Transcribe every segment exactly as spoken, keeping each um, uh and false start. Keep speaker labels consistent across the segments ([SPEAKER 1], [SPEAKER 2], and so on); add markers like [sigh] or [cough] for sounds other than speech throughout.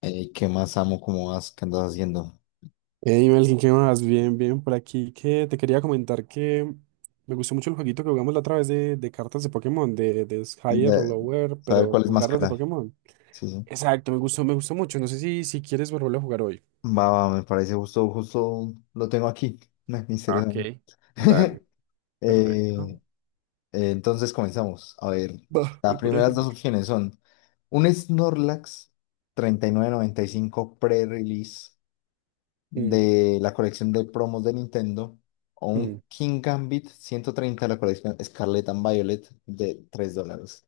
[SPEAKER 1] Ey, ¿qué más amo? ¿Cómo vas? ¿Qué andas haciendo?
[SPEAKER 2] Hey Melkin, ¿qué más? Bien, bien, por aquí que te quería comentar que me gustó mucho el jueguito que jugamos la otra vez de, de cartas de Pokémon, de, de Higher o
[SPEAKER 1] De-
[SPEAKER 2] Lower,
[SPEAKER 1] Saber
[SPEAKER 2] pero
[SPEAKER 1] cuál es
[SPEAKER 2] con
[SPEAKER 1] más
[SPEAKER 2] cartas de
[SPEAKER 1] cara.
[SPEAKER 2] Pokémon.
[SPEAKER 1] Sí, sí.
[SPEAKER 2] Exacto, me gustó, me gustó mucho. No sé si, si quieres volverlo a jugar hoy.
[SPEAKER 1] Va, va, me parece justo, justo lo tengo aquí. [laughs] Me-
[SPEAKER 2] Ah,
[SPEAKER 1] Misterio.
[SPEAKER 2] ok,
[SPEAKER 1] de-
[SPEAKER 2] dale, perfecto.
[SPEAKER 1] Eh, eh, entonces comenzamos. A ver,
[SPEAKER 2] Va,
[SPEAKER 1] las
[SPEAKER 2] me parece.
[SPEAKER 1] primeras dos opciones son un Snorlax treinta y y nueve noventa y cinco pre-release
[SPEAKER 2] Mm,
[SPEAKER 1] de la colección de promos de Nintendo o
[SPEAKER 2] mm.
[SPEAKER 1] un King Gambit ciento treinta de la colección Scarlet and Violet de tres dólares.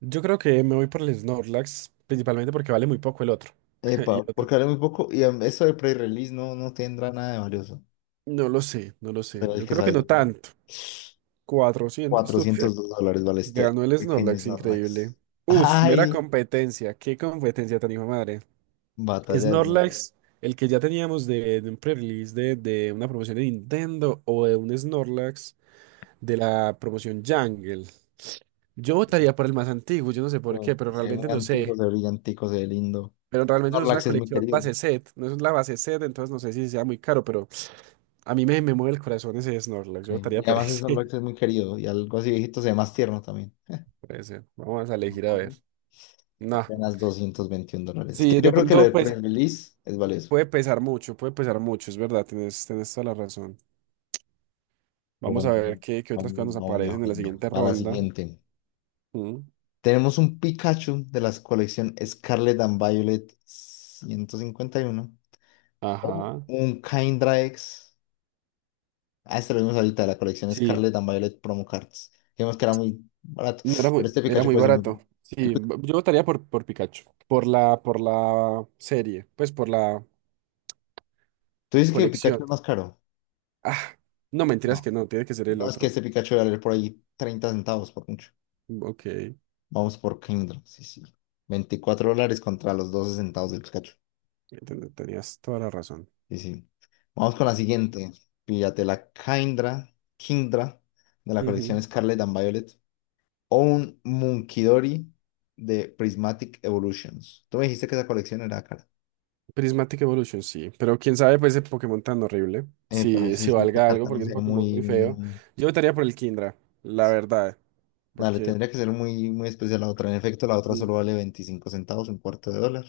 [SPEAKER 2] Yo creo que me voy por el Snorlax, principalmente porque vale muy poco el otro. [laughs] Y el
[SPEAKER 1] Epa,
[SPEAKER 2] otro,
[SPEAKER 1] porque vale muy poco. Y em, eso de pre-release no, no tendrá nada de valioso.
[SPEAKER 2] no lo sé, no lo sé.
[SPEAKER 1] Pero el
[SPEAKER 2] Yo
[SPEAKER 1] que
[SPEAKER 2] creo que
[SPEAKER 1] sabes
[SPEAKER 2] no
[SPEAKER 1] de mí,
[SPEAKER 2] tanto. Cuatrocientos.
[SPEAKER 1] cuatrocientos dos dólares vale este
[SPEAKER 2] Ganó el
[SPEAKER 1] pequeño
[SPEAKER 2] Snorlax, increíble.
[SPEAKER 1] Snorlax.
[SPEAKER 2] Uf, mera
[SPEAKER 1] ¡Ay!
[SPEAKER 2] competencia. Qué competencia tan hijo de madre.
[SPEAKER 1] Batalla de Snorlax.
[SPEAKER 2] Snorlax, el que ya teníamos de, de un pre-release de, de una promoción de Nintendo o de un Snorlax de la promoción Jungle. Yo votaría por el más antiguo, yo no sé por qué,
[SPEAKER 1] Co-
[SPEAKER 2] pero
[SPEAKER 1] Se ve muy
[SPEAKER 2] realmente no
[SPEAKER 1] antiguo,
[SPEAKER 2] sé.
[SPEAKER 1] se ve brillantico, se ve lindo.
[SPEAKER 2] Pero realmente no es una
[SPEAKER 1] Snorlax es muy
[SPEAKER 2] colección
[SPEAKER 1] querido.
[SPEAKER 2] base set, no es la base set, entonces no sé si sea muy caro, pero a mí me, me mueve el corazón ese Snorlax.
[SPEAKER 1] Ok.
[SPEAKER 2] Yo
[SPEAKER 1] Y
[SPEAKER 2] votaría por
[SPEAKER 1] además
[SPEAKER 2] ese.
[SPEAKER 1] Snorlax es
[SPEAKER 2] [laughs]
[SPEAKER 1] muy querido. Y algo así viejito se ve más tierno también.
[SPEAKER 2] Por ese. Vamos a elegir a ver.
[SPEAKER 1] Ujú.
[SPEAKER 2] No.
[SPEAKER 1] Apenas doscientos veintiún dólares. Es
[SPEAKER 2] Sí,
[SPEAKER 1] que yo
[SPEAKER 2] de
[SPEAKER 1] creo que lo
[SPEAKER 2] pronto,
[SPEAKER 1] de
[SPEAKER 2] pues.
[SPEAKER 1] pre-release es valioso.
[SPEAKER 2] Puede pesar mucho, puede pesar mucho, es verdad, tienes, tienes toda la razón.
[SPEAKER 1] Pero
[SPEAKER 2] Vamos a
[SPEAKER 1] bueno,
[SPEAKER 2] ver qué, qué
[SPEAKER 1] vamos,
[SPEAKER 2] otras cosas nos
[SPEAKER 1] vamos
[SPEAKER 2] aparecen en la
[SPEAKER 1] mejorando.
[SPEAKER 2] siguiente
[SPEAKER 1] Va a la
[SPEAKER 2] ronda.
[SPEAKER 1] siguiente.
[SPEAKER 2] Mm,
[SPEAKER 1] Tenemos un Pikachu de la colección Scarlet and Violet ciento cincuenta y uno o
[SPEAKER 2] ajá.
[SPEAKER 1] un Caindrax. Ah, este lo vimos ahorita, de la colección
[SPEAKER 2] Sí,
[SPEAKER 1] Scarlet and Violet Promo Cards. Vimos que era muy barato,
[SPEAKER 2] no era
[SPEAKER 1] pero
[SPEAKER 2] muy,
[SPEAKER 1] este
[SPEAKER 2] era
[SPEAKER 1] Pikachu
[SPEAKER 2] muy
[SPEAKER 1] puede ser muy bueno.
[SPEAKER 2] barato.
[SPEAKER 1] El
[SPEAKER 2] Sí,
[SPEAKER 1] Pi-
[SPEAKER 2] b- yo votaría por, por Pikachu, por la, por la serie, pues por la
[SPEAKER 1] ¿Tú dices que el Pikachu
[SPEAKER 2] colección.
[SPEAKER 1] es más caro?
[SPEAKER 2] Ah, no,
[SPEAKER 1] No,
[SPEAKER 2] mentiras que no, tiene que ser el
[SPEAKER 1] no es que
[SPEAKER 2] otro.
[SPEAKER 1] este Pikachu va a valer por ahí treinta centavos por mucho.
[SPEAKER 2] Ok,
[SPEAKER 1] Vamos por Caindrax, sí, sí. Veinticuatro dólares contra los doce centavos del Pikachu.
[SPEAKER 2] ten- tenías toda la razón.
[SPEAKER 1] Sí, sí. Vamos con la siguiente. Píllate la Kindra, Kindra de la
[SPEAKER 2] Ujú.
[SPEAKER 1] colección Scarlet and Violet o un Munkidori de Prismatic Evolutions. Tú me dijiste que esa colección era cara.
[SPEAKER 2] Prismatic Evolution, sí. Pero quién sabe, pues ese Pokémon tan horrible.
[SPEAKER 1] Eh, pero
[SPEAKER 2] Si,
[SPEAKER 1] sí,
[SPEAKER 2] si
[SPEAKER 1] sí, esta
[SPEAKER 2] valga algo,
[SPEAKER 1] carta no
[SPEAKER 2] porque es
[SPEAKER 1] se
[SPEAKER 2] un
[SPEAKER 1] ve
[SPEAKER 2] Pokémon
[SPEAKER 1] muy...
[SPEAKER 2] muy feo.
[SPEAKER 1] muy-
[SPEAKER 2] Yo votaría por el Kindra, la
[SPEAKER 1] sí.
[SPEAKER 2] verdad.
[SPEAKER 1] Dale,
[SPEAKER 2] Porque.
[SPEAKER 1] tendría que ser muy, muy especial la otra. En efecto, la otra
[SPEAKER 2] Sí.
[SPEAKER 1] solo vale veinticinco centavos, un cuarto de dólar.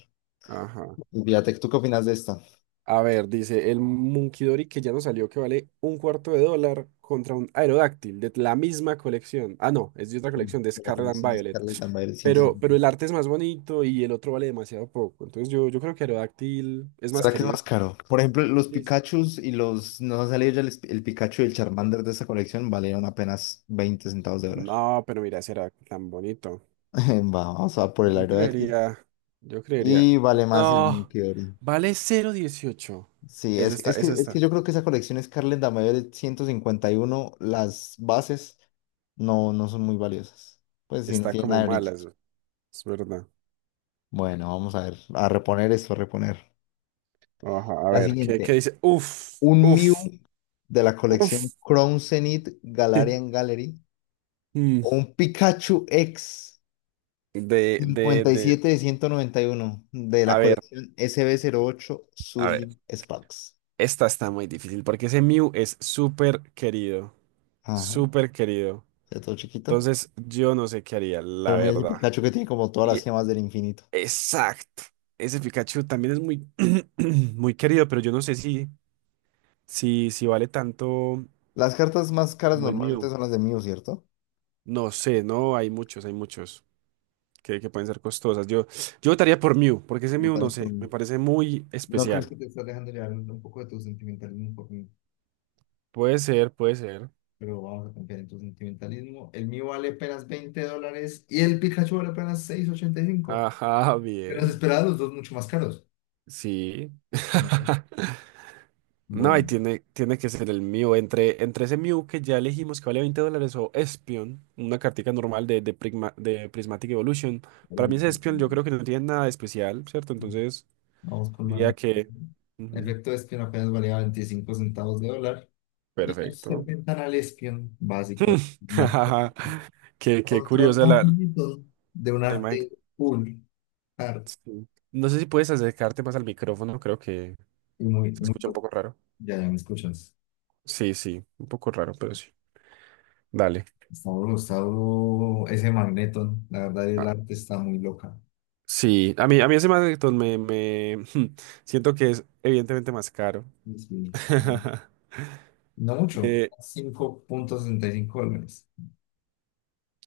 [SPEAKER 2] Ajá.
[SPEAKER 1] Y fíjate, ¿tú qué opinas de esta?
[SPEAKER 2] A ver, dice el Munkidori que ya nos salió que vale un cuarto de dólar contra un Aerodáctil de la misma colección. Ah, no, es de otra colección de
[SPEAKER 1] De la
[SPEAKER 2] Scarlet and
[SPEAKER 1] colección
[SPEAKER 2] Violet.
[SPEAKER 1] Scarlet and Violet.
[SPEAKER 2] Pero, pero el arte es más bonito y el otro vale demasiado poco. Entonces yo, yo creo que Aerodáctil es más
[SPEAKER 1] ¿Será que es
[SPEAKER 2] querido.
[SPEAKER 1] más caro? Por ejemplo, los
[SPEAKER 2] Incluso.
[SPEAKER 1] Pikachus y los... Nos ha salido ya el, el Pikachu y el Charmander de esta colección valieron apenas veinte centavos de dólar.
[SPEAKER 2] No, pero mira ese era tan bonito.
[SPEAKER 1] [laughs] Vamos a por el
[SPEAKER 2] Yo
[SPEAKER 1] Aerodactyl.
[SPEAKER 2] creería, yo creería.
[SPEAKER 1] Y vale más el
[SPEAKER 2] No,
[SPEAKER 1] Meteor.
[SPEAKER 2] vale cero dieciocho.
[SPEAKER 1] Sí,
[SPEAKER 2] Eso
[SPEAKER 1] es,
[SPEAKER 2] está,
[SPEAKER 1] es que,
[SPEAKER 2] eso
[SPEAKER 1] es que
[SPEAKER 2] está,
[SPEAKER 1] yo creo que esa colección Scarlet Damayo de ciento cincuenta y uno las bases no, no son muy valiosas. Pues sí, no
[SPEAKER 2] está
[SPEAKER 1] tienen
[SPEAKER 2] como
[SPEAKER 1] nada de brillo.
[SPEAKER 2] mala, eso es verdad.
[SPEAKER 1] Bueno, vamos a ver, a reponer esto, a reponer.
[SPEAKER 2] Ajá, a
[SPEAKER 1] La
[SPEAKER 2] ver, ¿qué, qué
[SPEAKER 1] siguiente,
[SPEAKER 2] dice? Uf,
[SPEAKER 1] un Mew
[SPEAKER 2] uf,
[SPEAKER 1] de la colección
[SPEAKER 2] uf.
[SPEAKER 1] Crown Zenith Galarian
[SPEAKER 2] [laughs]
[SPEAKER 1] Gallery.
[SPEAKER 2] Mm,
[SPEAKER 1] O un Pikachu X
[SPEAKER 2] De, de,
[SPEAKER 1] cincuenta y
[SPEAKER 2] de,
[SPEAKER 1] siete de ciento noventa y uno de la
[SPEAKER 2] a ver,
[SPEAKER 1] colección sb ocho
[SPEAKER 2] a ver,
[SPEAKER 1] Surging Sparks.
[SPEAKER 2] esta está muy difícil porque ese Mew es súper querido,
[SPEAKER 1] Ajá,
[SPEAKER 2] súper querido.
[SPEAKER 1] está todo chiquito.
[SPEAKER 2] Entonces, yo no sé qué haría, la
[SPEAKER 1] Pero mira ese
[SPEAKER 2] verdad.
[SPEAKER 1] Pikachu que tiene como todas las
[SPEAKER 2] Y-
[SPEAKER 1] gemas del infinito.
[SPEAKER 2] exacto. Ese Pikachu también es muy, [clears throat] muy querido, pero yo no sé si si, si vale tanto
[SPEAKER 1] Las cartas más caras
[SPEAKER 2] como el
[SPEAKER 1] normalmente
[SPEAKER 2] mío.
[SPEAKER 1] son las de Mew, ¿cierto?
[SPEAKER 2] No sé, no, hay muchos, hay muchos que, que pueden ser costosas. Yo, yo votaría por Mew, porque ese Mew, no
[SPEAKER 1] Votarás por
[SPEAKER 2] sé, me
[SPEAKER 1] mí.
[SPEAKER 2] parece muy
[SPEAKER 1] ¿No crees
[SPEAKER 2] especial.
[SPEAKER 1] que te estás dejando llevar un poco de tu sentimentalismo por mí?
[SPEAKER 2] Puede ser, puede ser.
[SPEAKER 1] Pero vamos a confiar en tu sentimentalismo. El mío vale apenas veinte dólares y el Pikachu vale apenas seis ochenta y cinco.
[SPEAKER 2] Ajá,
[SPEAKER 1] Menos
[SPEAKER 2] bien.
[SPEAKER 1] esperados, los dos mucho más caros.
[SPEAKER 2] Sí.
[SPEAKER 1] Bueno.
[SPEAKER 2] [laughs] No, y tiene, tiene que ser el Mew. Entre, entre ese Mew que ya elegimos que vale veinte dólares o Espion, una cartica normal de, de, Prigma- de Prismatic Evolution. Para mí
[SPEAKER 1] Bueno.
[SPEAKER 2] ese Espion yo creo que no tiene nada de especial, ¿cierto? Entonces
[SPEAKER 1] Vamos con
[SPEAKER 2] diría
[SPEAKER 1] una...
[SPEAKER 2] que... Ujú,
[SPEAKER 1] Efecto espion apenas valía veinticinco centavos de dólar. Y nos
[SPEAKER 2] perfecto.
[SPEAKER 1] presentan al espion básico, el
[SPEAKER 2] [laughs]
[SPEAKER 1] matemático,
[SPEAKER 2] Qué, qué
[SPEAKER 1] control
[SPEAKER 2] curiosa la,
[SPEAKER 1] magnitud de un
[SPEAKER 2] la imagen.
[SPEAKER 1] arte full art,
[SPEAKER 2] Sí. No sé si puedes acercarte más al micrófono, creo que
[SPEAKER 1] y muy,
[SPEAKER 2] se
[SPEAKER 1] muy,
[SPEAKER 2] escucha un poco raro.
[SPEAKER 1] ya, ya me escuchas.
[SPEAKER 2] Sí, sí, un poco raro, pero sí. Dale.
[SPEAKER 1] Está duro, está duro ese Magneton. La verdad, el
[SPEAKER 2] Ah,
[SPEAKER 1] arte está muy loca.
[SPEAKER 2] sí, a mí, a mí ese Magneton me, me [laughs] siento que es evidentemente más caro.
[SPEAKER 1] Sí, sí.
[SPEAKER 2] [laughs]
[SPEAKER 1] No mucho,
[SPEAKER 2] Eh,
[SPEAKER 1] cinco punto sesenta y cinco dólares.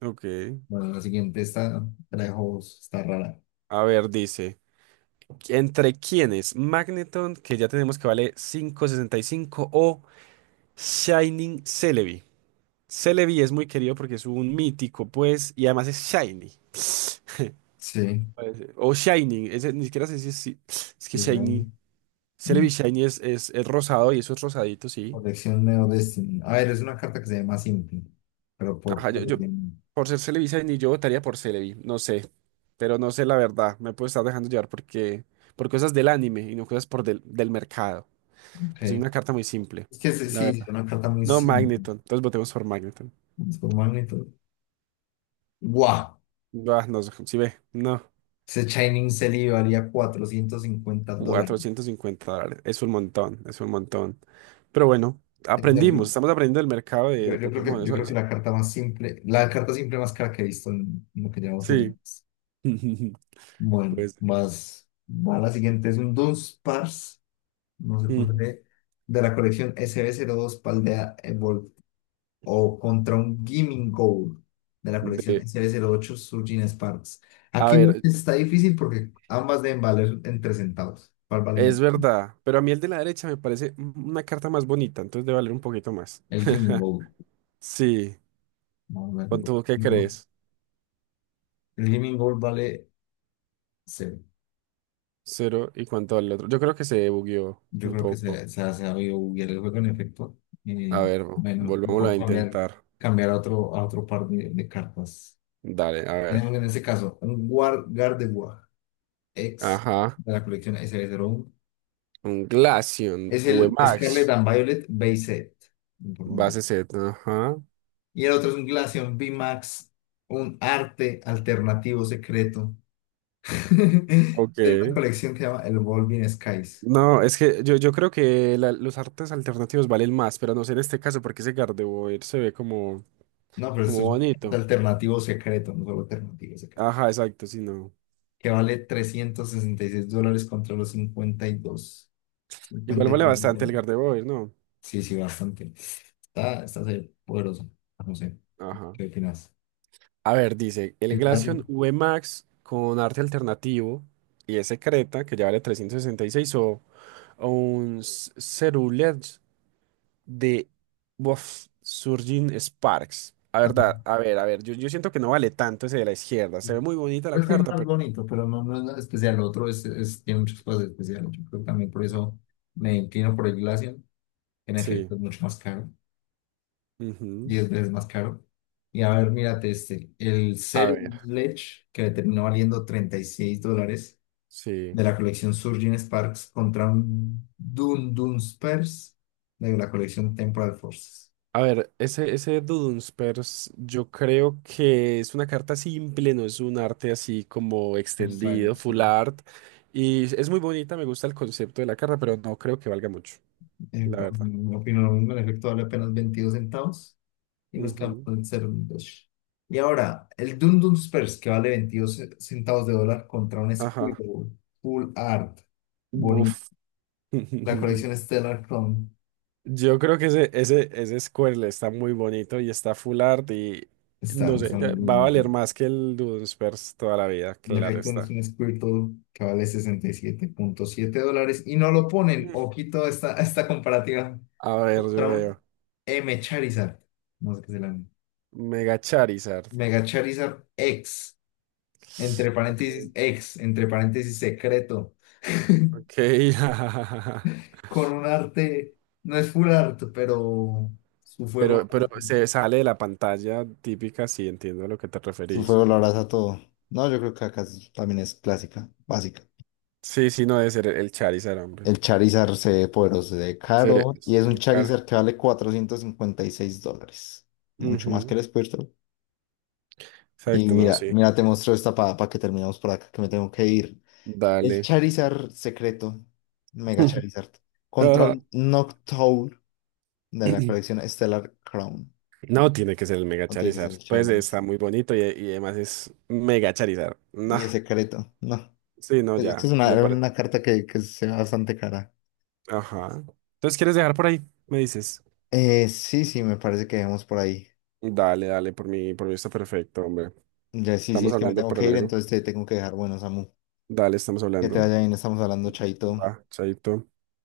[SPEAKER 2] ok.
[SPEAKER 1] Bueno, la siguiente está, trajo, está rara.
[SPEAKER 2] A ver, dice, ¿entre quiénes? Magneton, que ya tenemos que vale cinco sesenta y cinco o Shining Celebi. Celebi es muy querido porque es un mítico, pues, y además es shiny.
[SPEAKER 1] Sí,
[SPEAKER 2] Parece. O shiny, ese, ni siquiera sé si es, si- es que
[SPEAKER 1] es grande.
[SPEAKER 2] shiny. Celebi shiny es, es, es rosado y eso es rosadito, sí.
[SPEAKER 1] Colección Neo Destiny. A ver, es una carta que se llama Simple, pero por...
[SPEAKER 2] Ajá, yo,
[SPEAKER 1] por- ok.
[SPEAKER 2] yo, por ser Celebi shiny, yo votaría por Celebi, no sé. Pero no sé la verdad, me puedo estar dejando llevar porque, por cosas del anime y no cosas por del, del mercado. Pues es una carta muy simple,
[SPEAKER 1] Es que sí,
[SPEAKER 2] la
[SPEAKER 1] sí, es
[SPEAKER 2] verdad.
[SPEAKER 1] una carta muy
[SPEAKER 2] No,
[SPEAKER 1] simple.
[SPEAKER 2] Magneton, entonces votemos por Magneton.
[SPEAKER 1] Es por magnitud. ¡Guau!
[SPEAKER 2] Ah, no, si ve, no.
[SPEAKER 1] Ese Shining Selly valía cuatrocientos cincuenta dólares.
[SPEAKER 2] cuatrocientos cincuenta dólares. Es un montón, es un montón. Pero bueno,
[SPEAKER 1] O sea, yo,
[SPEAKER 2] aprendimos, estamos aprendiendo del mercado de,
[SPEAKER 1] yo-
[SPEAKER 2] de
[SPEAKER 1] yo creo que,
[SPEAKER 2] Pokémon,
[SPEAKER 1] yo
[SPEAKER 2] eso,
[SPEAKER 1] creo que
[SPEAKER 2] eso.
[SPEAKER 1] la carta más simple, la carta simple más cara que he visto en, en lo que llevamos jugando.
[SPEAKER 2] Sí. [laughs]
[SPEAKER 1] Bueno,
[SPEAKER 2] Pues.
[SPEAKER 1] más, va la siguiente, es un Dunsparce, no sé por
[SPEAKER 2] Mm,
[SPEAKER 1] qué, de la colección sb dos Paldea o contra un Gimmin Gold de la colección
[SPEAKER 2] de-
[SPEAKER 1] S B cero ocho Surgeon Sparks.
[SPEAKER 2] a
[SPEAKER 1] Aquí
[SPEAKER 2] ver,
[SPEAKER 1] está difícil porque ambas deben valer entre centavos. ¿Cuál vale
[SPEAKER 2] es
[SPEAKER 1] menos?
[SPEAKER 2] verdad, pero a mí el de la derecha me parece una carta más bonita, entonces debe valer un poquito más.
[SPEAKER 1] El Gimmin
[SPEAKER 2] [laughs]
[SPEAKER 1] Gold.
[SPEAKER 2] Sí.
[SPEAKER 1] Vamos a ver.
[SPEAKER 2] ¿Cuánto, qué crees?
[SPEAKER 1] El Gimmin Gold vale cero.
[SPEAKER 2] Cero y cuánto vale el otro. Yo creo que se bugueó
[SPEAKER 1] Yo
[SPEAKER 2] un
[SPEAKER 1] creo que
[SPEAKER 2] poco.
[SPEAKER 1] se, se ha sabido buguear el juego en efecto.
[SPEAKER 2] A
[SPEAKER 1] Eh,
[SPEAKER 2] ver, vo-
[SPEAKER 1] bueno,
[SPEAKER 2] volvámoslo a
[SPEAKER 1] mejor cambiar,
[SPEAKER 2] intentar.
[SPEAKER 1] cambiar a otro, a otro par de, de cartas.
[SPEAKER 2] Dale, a ver.
[SPEAKER 1] Tenemos en este caso un War Gardevoir X
[SPEAKER 2] Ajá.
[SPEAKER 1] de la colección S B cero uno.
[SPEAKER 2] Un Glaceon,
[SPEAKER 1] Es el Scarlet
[SPEAKER 2] V MAX.
[SPEAKER 1] and Violet Base Set. Importante.
[SPEAKER 2] Base Z, ajá.
[SPEAKER 1] Y el otro es un Glaceon V Max, un arte alternativo secreto [laughs] de una
[SPEAKER 2] Ok.
[SPEAKER 1] colección que se llama El Evolving Skies.
[SPEAKER 2] No, es que yo, yo creo que la- los artes alternativos valen más, pero no sé en este caso porque ese Gardevoir se ve como,
[SPEAKER 1] No, pero esto
[SPEAKER 2] como
[SPEAKER 1] es un arte
[SPEAKER 2] bonito.
[SPEAKER 1] alternativo secreto, no solo alternativo secreto.
[SPEAKER 2] Ajá, exacto, sí, no.
[SPEAKER 1] Que vale trescientos sesenta y seis dólares contra los
[SPEAKER 2] Igual vale
[SPEAKER 1] cincuenta y dos,
[SPEAKER 2] bastante
[SPEAKER 1] 53
[SPEAKER 2] el
[SPEAKER 1] dólares.
[SPEAKER 2] Gardevoir, ¿no?
[SPEAKER 1] Sí, sí, bastante. Está, está serio, poderoso. No sé,
[SPEAKER 2] Ajá.
[SPEAKER 1] ¿qué opinas?
[SPEAKER 2] A ver, dice, el
[SPEAKER 1] El
[SPEAKER 2] Glaceon
[SPEAKER 1] Glaceon.
[SPEAKER 2] V Max con arte alternativo y ese Creta que ya vale trescientos sesenta y seis o, o un Cerulean de Bof, surging Sparks. A verdad,
[SPEAKER 1] Ajá.
[SPEAKER 2] a ver, a ver, yo, yo siento que no vale tanto ese de la izquierda. Se ve muy bonita la
[SPEAKER 1] Pues sí,
[SPEAKER 2] carta,
[SPEAKER 1] más
[SPEAKER 2] pero
[SPEAKER 1] bonito, pero no, no es nada especial. Lo otro es, es- Tiene muchas cosas especiales. Yo creo que también por eso me inclino por el Glacian. En
[SPEAKER 2] sí.
[SPEAKER 1] efecto, es mucho más caro,
[SPEAKER 2] Ujú.
[SPEAKER 1] diez veces más caro. Y a ver, mírate este, el
[SPEAKER 2] A
[SPEAKER 1] Zero
[SPEAKER 2] ver,
[SPEAKER 1] Ledge, que le terminó valiendo treinta y seis dólares,
[SPEAKER 2] sí.
[SPEAKER 1] de la colección Surging Sparks contra un Dun Dun Spurs de la colección Temporal Forces.
[SPEAKER 2] A ver, ese, ese Dudunsparce, yo creo que es una carta simple, no es un arte así como
[SPEAKER 1] Extraño.
[SPEAKER 2] extendido,
[SPEAKER 1] Sí.
[SPEAKER 2] full art. Y es muy bonita, me gusta el concepto de la carta, pero no creo que valga mucho,
[SPEAKER 1] Eh,
[SPEAKER 2] la verdad.
[SPEAKER 1] bueno, opino lo mismo, en efecto, vale apenas veintidós centavos. Y nos quedamos
[SPEAKER 2] Ujú.
[SPEAKER 1] en cero coma dos. Y ahora, el Dun Dun Spurs, que vale veintidós ce- centavos de dólar contra un
[SPEAKER 2] Ajá.
[SPEAKER 1] Scribble, Full Art, bonito.
[SPEAKER 2] Buf.
[SPEAKER 1] La colección
[SPEAKER 2] [laughs]
[SPEAKER 1] Stellar Chrome
[SPEAKER 2] Yo creo que ese, ese, ese Squirrel está muy bonito y está full art y no
[SPEAKER 1] está,
[SPEAKER 2] sé,
[SPEAKER 1] está muy
[SPEAKER 2] ya va a
[SPEAKER 1] bonito.
[SPEAKER 2] valer más que el Dunsparce toda la vida,
[SPEAKER 1] En
[SPEAKER 2] claro
[SPEAKER 1] efecto, es
[SPEAKER 2] está.
[SPEAKER 1] un Squirtle que vale sesenta y siete punto siete dólares y no lo ponen.
[SPEAKER 2] Mm.
[SPEAKER 1] Ojito a esta, a esta comparativa
[SPEAKER 2] A ver, yo
[SPEAKER 1] contra un
[SPEAKER 2] veo.
[SPEAKER 1] M Charizard. No sé qué se llama.
[SPEAKER 2] Mega Charizard.
[SPEAKER 1] Mega Charizard X, entre
[SPEAKER 2] Ok,
[SPEAKER 1] paréntesis X, entre paréntesis secreto.
[SPEAKER 2] ok. [laughs]
[SPEAKER 1] Con un arte, no es full art, pero su fuego.
[SPEAKER 2] Pero, pero se sale de la pantalla típica, sí, entiendo a lo que te
[SPEAKER 1] Su
[SPEAKER 2] referís.
[SPEAKER 1] fuego lo abraza todo. No, yo creo que acá es- también es clásica, básica.
[SPEAKER 2] Sí, sí, no debe ser el Charizard, hombre.
[SPEAKER 1] El Charizard se ve poderoso, se ve
[SPEAKER 2] Se,
[SPEAKER 1] caro. Y es
[SPEAKER 2] se
[SPEAKER 1] un
[SPEAKER 2] ve cara.
[SPEAKER 1] Charizard que vale cuatrocientos cincuenta y seis dólares. Mucho más que
[SPEAKER 2] Ujú,
[SPEAKER 1] el Squirtle. Y
[SPEAKER 2] exacto, no,
[SPEAKER 1] mira,
[SPEAKER 2] sí.
[SPEAKER 1] mira, te muestro esta para que terminemos por acá, que me tengo que ir. El
[SPEAKER 2] Dale.
[SPEAKER 1] Charizard secreto, Mega
[SPEAKER 2] [laughs]
[SPEAKER 1] Charizard, contra
[SPEAKER 2] Ajá.
[SPEAKER 1] un Noctowl de la
[SPEAKER 2] [clears throat]
[SPEAKER 1] colección Stellar Crown.
[SPEAKER 2] No, tiene que ser el Mega
[SPEAKER 1] No, tiene que ser
[SPEAKER 2] Charizard.
[SPEAKER 1] el
[SPEAKER 2] Pues
[SPEAKER 1] Charizard.
[SPEAKER 2] está muy bonito y, y además es Mega Charizard. No,
[SPEAKER 1] Y es secreto. No.
[SPEAKER 2] sí, no,
[SPEAKER 1] Es
[SPEAKER 2] ya,
[SPEAKER 1] es una,
[SPEAKER 2] me
[SPEAKER 1] era
[SPEAKER 2] parece.
[SPEAKER 1] una carta que, que sea bastante cara.
[SPEAKER 2] Ajá. Entonces, ¿quieres dejar por ahí? Me dices.
[SPEAKER 1] Eh, sí, sí, me parece que dejemos por ahí.
[SPEAKER 2] Dale, dale, por mí, por mí está perfecto, hombre.
[SPEAKER 1] Ya, sí, sí,
[SPEAKER 2] Estamos
[SPEAKER 1] es que me
[SPEAKER 2] hablando
[SPEAKER 1] tengo
[SPEAKER 2] para
[SPEAKER 1] que ir,
[SPEAKER 2] luego.
[SPEAKER 1] entonces te tengo que dejar. Bueno, Samu,
[SPEAKER 2] Dale, estamos
[SPEAKER 1] que te
[SPEAKER 2] hablando.
[SPEAKER 1] vaya bien, estamos hablando, chaito.
[SPEAKER 2] Va, chaito.